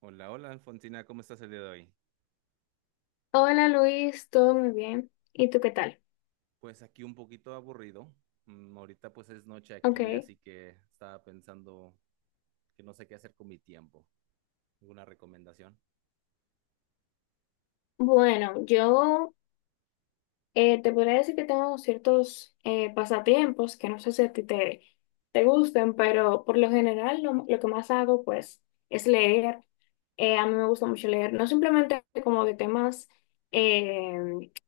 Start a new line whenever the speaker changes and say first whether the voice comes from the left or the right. right: Hola, hola Alfonsina, ¿cómo estás el día de hoy?
left: Hola Luis, todo muy bien. ¿Y tú qué tal?
right: Pues aquí un poquito aburrido. Ahorita pues es noche aquí,
left: Ok.
right: así que estaba pensando que no sé qué hacer con mi tiempo. ¿Alguna recomendación?
left: Bueno, yo te podría decir que tengo ciertos pasatiempos que no sé si a ti te, te gusten, pero por lo general lo que más hago pues es leer. A mí me gusta mucho leer, no simplemente como de temas eh,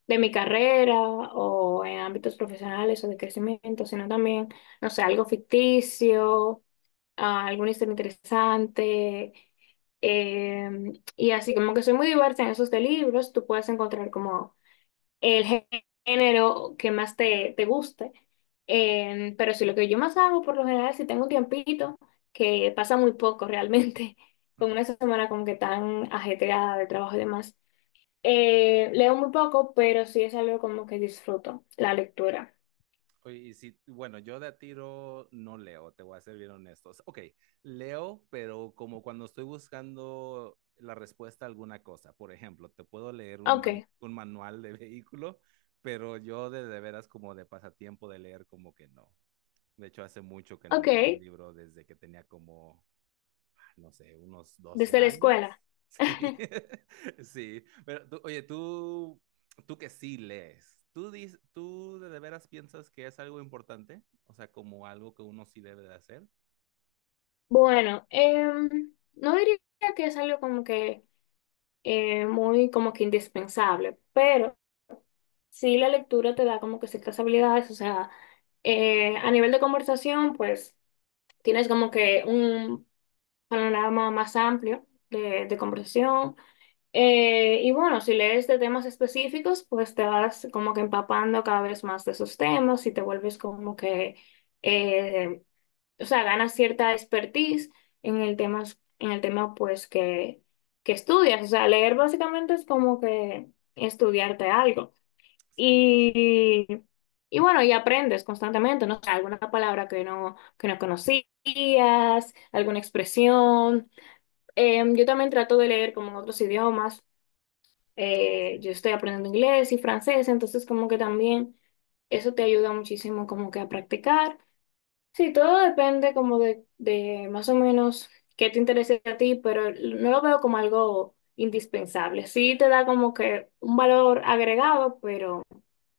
left: de mi carrera o en ámbitos profesionales o de crecimiento, sino también, no sé, algo ficticio, alguna historia interesante. Eh, y así como que soy muy diversa en esos de libros, tú puedes encontrar como el género que más te, te guste. Pero si lo que yo más hago por lo general, si tengo un tiempito, que pasa muy poco realmente, con
right: Ujú.
left: una semana como que tan ajetreada de trabajo y demás, leo muy poco, pero sí es algo como que disfruto, la lectura.
right: Oye, y si, bueno, yo de a tiro no leo, te voy a ser bien honestos. Ok, leo, pero como cuando estoy buscando la respuesta a alguna cosa. Por ejemplo, te puedo leer
left: Ok,
right: un manual de vehículo, pero yo de veras como de pasatiempo de leer como que no. De hecho, hace mucho que no
left: ok,
right: leo un libro desde que tenía como, no sé, unos 12
left: desde la
right: años.
left: escuela.
right: Sí, sí. Oye, tú que sí lees, ¿tú de veras piensas que es algo importante? O sea, como algo que uno sí debe de hacer.
left: Bueno, no diría que es algo como que muy como que indispensable, pero sí la lectura te da como que ciertas habilidades, o sea, a nivel de conversación, pues tienes como que un panorama más amplio de conversación. Y bueno, si lees de temas específicos, pues te vas como que empapando cada vez más de esos temas y te vuelves como que... eh, o sea, ganas cierta expertise en el tema, en el tema pues que estudias. O sea, leer básicamente es como que estudiarte algo.
right: Sí, sí, sí.
left: Y, y bueno, y aprendes constantemente, ¿no? O sea, alguna palabra que no conocías, alguna expresión. Yo también trato de leer como en otros idiomas.
right: Oh, sí.
left: Yo estoy aprendiendo inglés y francés, entonces como que también eso te ayuda muchísimo como que a practicar. Sí, todo depende como de más o menos qué te interese a ti, pero no lo veo como algo indispensable. Sí te da como que un valor agregado, pero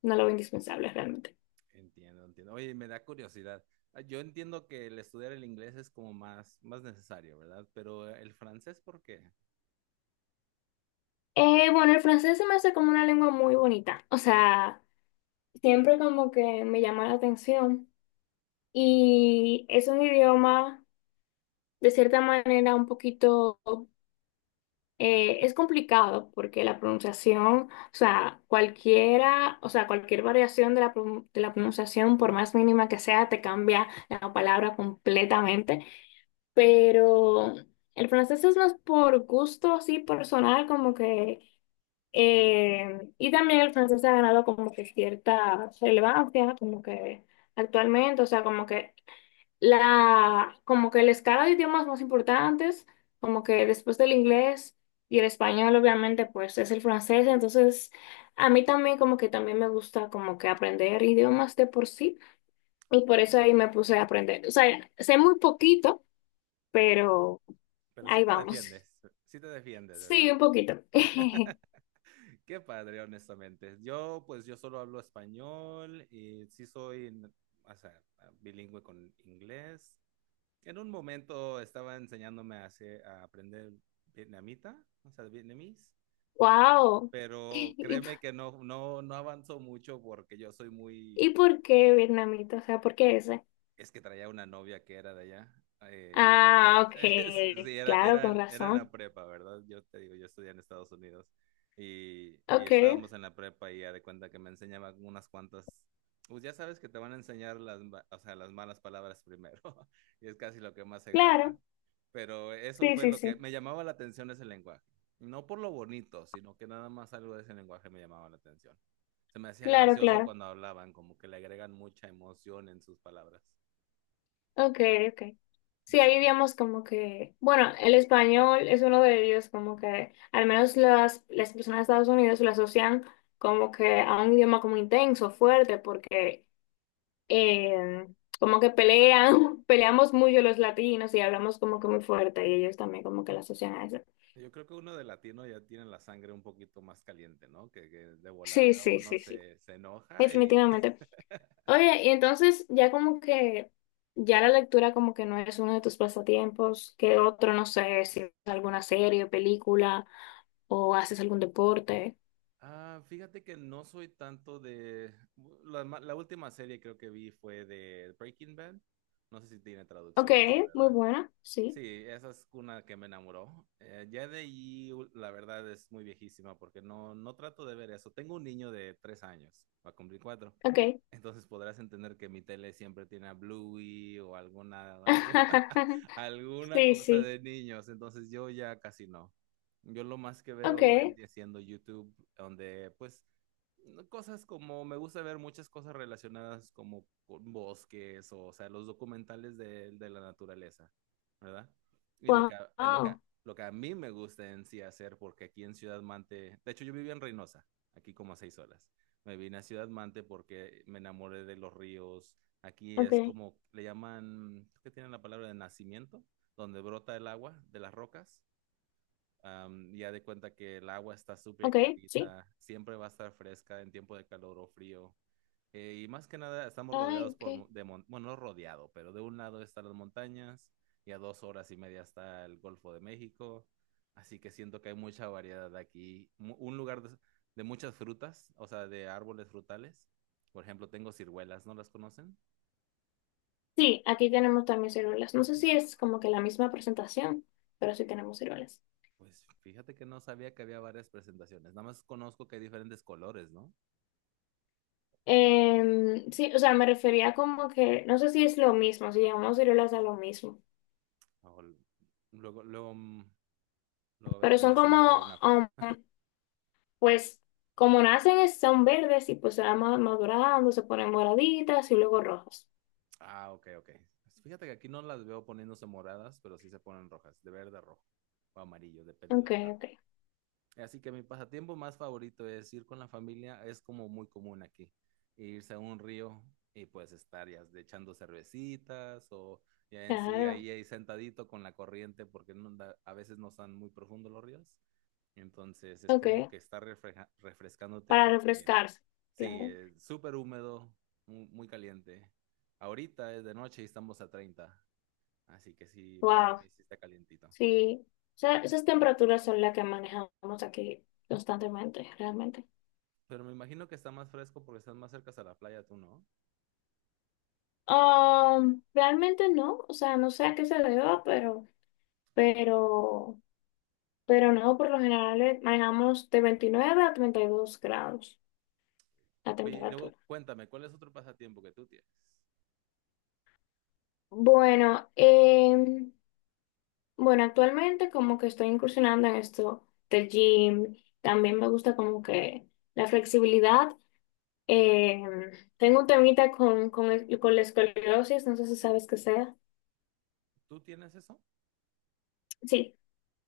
left: no lo veo indispensable realmente.
right: Entiendo, entiendo. Oye, me da curiosidad. Ah, yo entiendo que el estudiar el inglés es como más necesario, ¿verdad? Pero el francés, ¿por qué?
left: Bueno, el francés se me hace como una lengua muy bonita, o sea, siempre como que me llama la atención y es un idioma de cierta manera un poquito... Es complicado porque la pronunciación, o sea, cualquiera, o sea, cualquier variación de la, de la pronunciación, por más mínima que sea, te cambia la palabra completamente. Pero el francés es más por gusto, así personal, como que, y también el francés ha ganado como que cierta relevancia, como que actualmente, o sea, como que la escala de idiomas más importantes, como que después del inglés y el español, obviamente, pues es el francés. Entonces, a mí también como que también me gusta como que aprender idiomas de por sí. Y por eso ahí me puse a aprender. O sea, sé muy poquito, pero
right: Pero
left: ahí vamos.
right: sí te defiendes,
left: Sí,
right: ¿verdad?
left: un poquito.
right: Qué padre, honestamente. Yo, pues, yo solo hablo español y sí soy, o sea, bilingüe con inglés. En un momento estaba enseñándome a aprender vietnamita, o sea, vietnamís,
left: Wow.
right: pero
left: ¿Y,
right: créeme que no avanzó mucho porque yo soy
left: y
right: muy,
left: por qué vietnamita? O sea, ¿por qué ese?
right: es que traía una novia que era de allá.
left: Ah, ok.
right: Sí, era,
left: Claro, con
right: eran la
left: razón.
right: prepa, ¿verdad? Yo te digo, yo estudié en Estados Unidos y
left: Ok,
right: estábamos en la prepa y ya de cuenta que me enseñaban unas cuantas, pues ya sabes que te van a enseñar o sea, las malas palabras primero y es casi lo que más se graba.
left: claro.
right: Pero eso
left: Sí,
right: fue
left: sí,
right: lo que
left: sí.
right: me llamaba la atención ese lenguaje. No por lo bonito, sino que nada más algo de ese lenguaje me llamaba la atención. Se me hacía
left: Claro,
right: gracioso
left: claro.
right: cuando hablaban, como que le agregan mucha emoción en sus palabras.
left: Ok, ok. Sí, ahí
right: Sí.
left: digamos como que, bueno, el español es uno de ellos, como que al menos las personas de Estados Unidos lo asocian como que a un idioma como intenso, fuerte, porque eh, como que pelean, peleamos mucho los latinos y hablamos como que muy fuerte y ellos también como que lo asocian a eso.
right: Yo creo que uno de latino ya tiene la sangre un poquito más caliente, ¿no? Que de
left: Sí,
right: volada
left: sí,
right: uno
left: sí, sí.
right: se enoja y...
left: Definitivamente. Oye, y entonces ya como que ya la lectura como que no es uno de tus pasatiempos, ¿qué otro, no sé, si es alguna serie o película o haces algún deporte?
right: Ah, fíjate que no soy tanto de... La última serie creo que vi fue de Breaking Bad. No sé si tiene
left: Ok,
right: traducción esa,
left: muy
right: ¿verdad?
left: buena, sí,
right: Sí, esa es una que me enamoró. Ya de ahí, la verdad, es muy viejísima porque no trato de ver eso. Tengo un niño de 3 años, va a cumplir cuatro.
left: ok.
right: Entonces podrás entender que mi tele siempre tiene a Bluey o alguna, alguna
left: Sí,
right: cosa
left: sí,
right: de niños. Entonces yo ya casi no. Yo lo más que
left: ok,
right: veo vendría siendo YouTube, donde pues cosas como me gusta ver muchas cosas relacionadas como con bosques o sea, los documentales de la naturaleza. ¿Verdad? Y
left: wow,
right: lo que a mí me gusta en sí hacer, porque aquí en Ciudad Mante, de hecho yo vivía en Reynosa, aquí como a 6 horas. Me vine a Ciudad Mante porque me enamoré de los ríos. Aquí
left: ok,
right: es como, le llaman, ¿qué tienen la palabra de nacimiento? Donde brota el agua de las rocas. Ya de cuenta que el agua está súper
left: ok, sí,
right: clarita, siempre va a estar fresca en tiempo de calor o frío. Y más que nada estamos
left: ay,
right: rodeados
left: ok.
right: por, mo- de mon- bueno, no rodeado, pero de un lado están las montañas y a 2 horas y media está el Golfo de México. Así que siento que hay mucha variedad aquí. Un lugar de muchas frutas, o sea, de árboles frutales. Por ejemplo, tengo ciruelas, ¿no las conocen?
left: Sí, aquí tenemos también ciruelas. No sé si es
right: Baba.
left: como que la misma presentación, pero sí tenemos ciruelas.
right: Pues fíjate que no sabía que había varias presentaciones. Nada más conozco que hay diferentes colores, ¿no?
left: Sí, o sea, me refería como que, no sé si es lo mismo, si llamamos ciruelas a lo mismo,
right: O l- Luego, luego, luego a ver
left: pero
right: cómo la
left: son
right: hacemos para
left: como,
right: ver una foto.
left: pues, como nacen son verdes y pues se van madurando, se ponen moraditas y luego rojas.
right: Ah, ok, ok. Pues fíjate que aquí no las veo poniéndose moradas, pero sí se ponen rojas, de verde a rojo o amarillo, depende de la
left: Ok,
right: la
left: ok,
right: Así que mi pasatiempo más favorito es ir con la familia, es como muy común aquí, irse a un río y pues estar ya de echando cervecitas o ya en sí
left: claro,
right: ahí, sentadito con la corriente porque a veces no están muy profundos los ríos. Entonces es
left: ok,
right: como que estar refrescándote
left: para
right: porque.
left: refrescarse,
right: Sí,
left: claro.
right: súper húmedo, muy caliente. Ahorita es de noche y estamos a 30, así que sí, para
left: Wow,
right: mí sí está calientito.
left: sí, o sea, esas temperaturas son las que manejamos aquí constantemente, realmente.
right: Pero me imagino que está más fresco porque estás más cerca a la playa, tú, ¿no?
left: Realmente no, o sea, no sé a qué se deba, pero... Pero no, por lo general manejamos de 29 a 32 grados la
right: Oye, y luego
left: temperatura.
right: cuéntame, ¿cuál es otro pasatiempo que tú tienes?
left: Bueno, bueno, actualmente como que estoy incursionando en esto del gym. También me gusta como que la flexibilidad. Em, Tengo un temita con, con la escoliosis, no sé si sabes qué sea.
right: ¿Tú tienes eso?
left: Sí,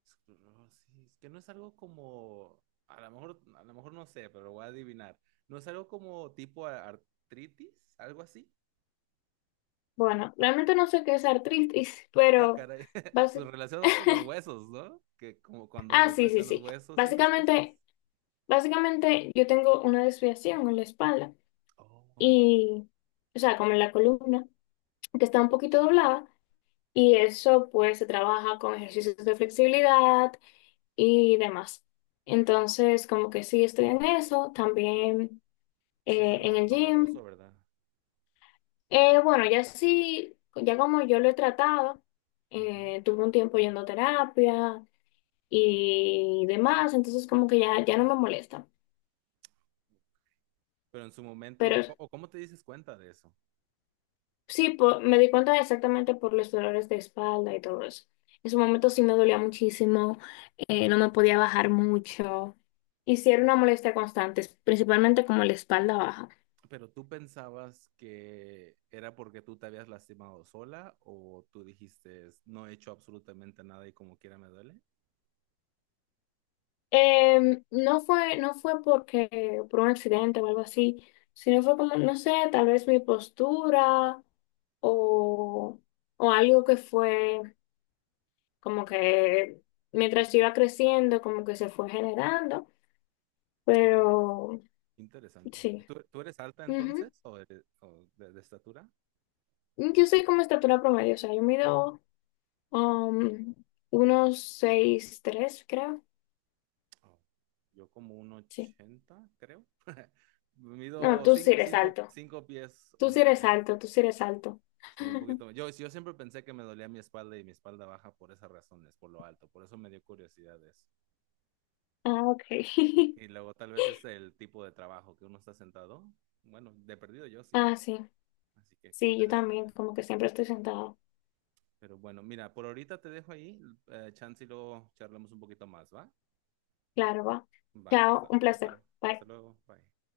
right: Esclerosis, que no es algo como, a lo mejor no sé, pero lo voy a adivinar. ¿No es algo como tipo artritis? ¿Algo así?
left: bueno, realmente no sé qué es artritis,
right: Ah,
left: pero
right: caray. Pues
left: básicamente...
right: relacionado con los huesos, ¿no? Que como cuando
left: Ah,
right: les
left: sí, sí,
right: duelen los
left: sí.
right: huesos y esas cosas.
left: Básicamente, básicamente yo tengo una desviación en la espalda
right: Oh,
left: y, o sea, como en la columna, que está un poquito doblada, y eso pues se trabaja con ejercicios de flexibilidad y demás. Entonces, como que sí estoy en eso, también
right: eso es
left: en el
right: doloroso,
left: gym.
right: ¿verdad?
left: Bueno, ya sí, ya como yo lo he tratado,
right: Ujú.
left: tuve un tiempo yendo a terapia y demás, entonces como que ya, ya no me molesta.
right: Pero en su momento,
left: Pero
right: ¿O cómo te dices cuenta de eso?
left: sí, me di cuenta exactamente por los dolores de espalda y todo eso. En su momento sí me dolía muchísimo, no me podía bajar mucho. Y sí era una molestia constante, principalmente como la espalda baja.
right: ¿Pero tú pensabas que era porque tú te habías lastimado sola o tú dijiste, no he hecho absolutamente nada y como quiera me duele?
left: No fue, no fue porque, por un accidente o algo así, sino fue como, no sé, tal vez mi postura o, o algo que fue como que mientras yo iba creciendo, como que se fue generando, pero
right: Interesante.
left: sí.
right: ¿Tú eres alta entonces o, o de estatura?
left: Yo soy como estatura promedio, o sea, yo mido um, unos 6.3 creo.
right: Oh, yo como un
left: Sí.
right: 80, creo.
left: No,
right: Mido
left: tú sí eres alto.
right: 5 pies
left: Tú sí
right: 11.
left: eres alto, tú sí eres alto.
right: Sí, un poquito. Yo siempre pensé que me dolía mi espalda y mi espalda baja por esas razones, por lo alto. Por eso me dio curiosidad eso.
left: Ah, ok.
right: Y luego tal vez es el tipo de trabajo que uno está sentado. Bueno, de perdido yo sí.
left: Ah, sí.
right: Así que qué
left: Sí, yo
right: interesante.
left: también, como que siempre estoy sentada.
right: Pero bueno, mira, por ahorita te dejo ahí. Chance y luego charlamos un poquito más, ¿va?
left: Claro, va.
right: Va.
left: Chao, un placer.
right: Hasta
left: Bye.
right: luego. Bye.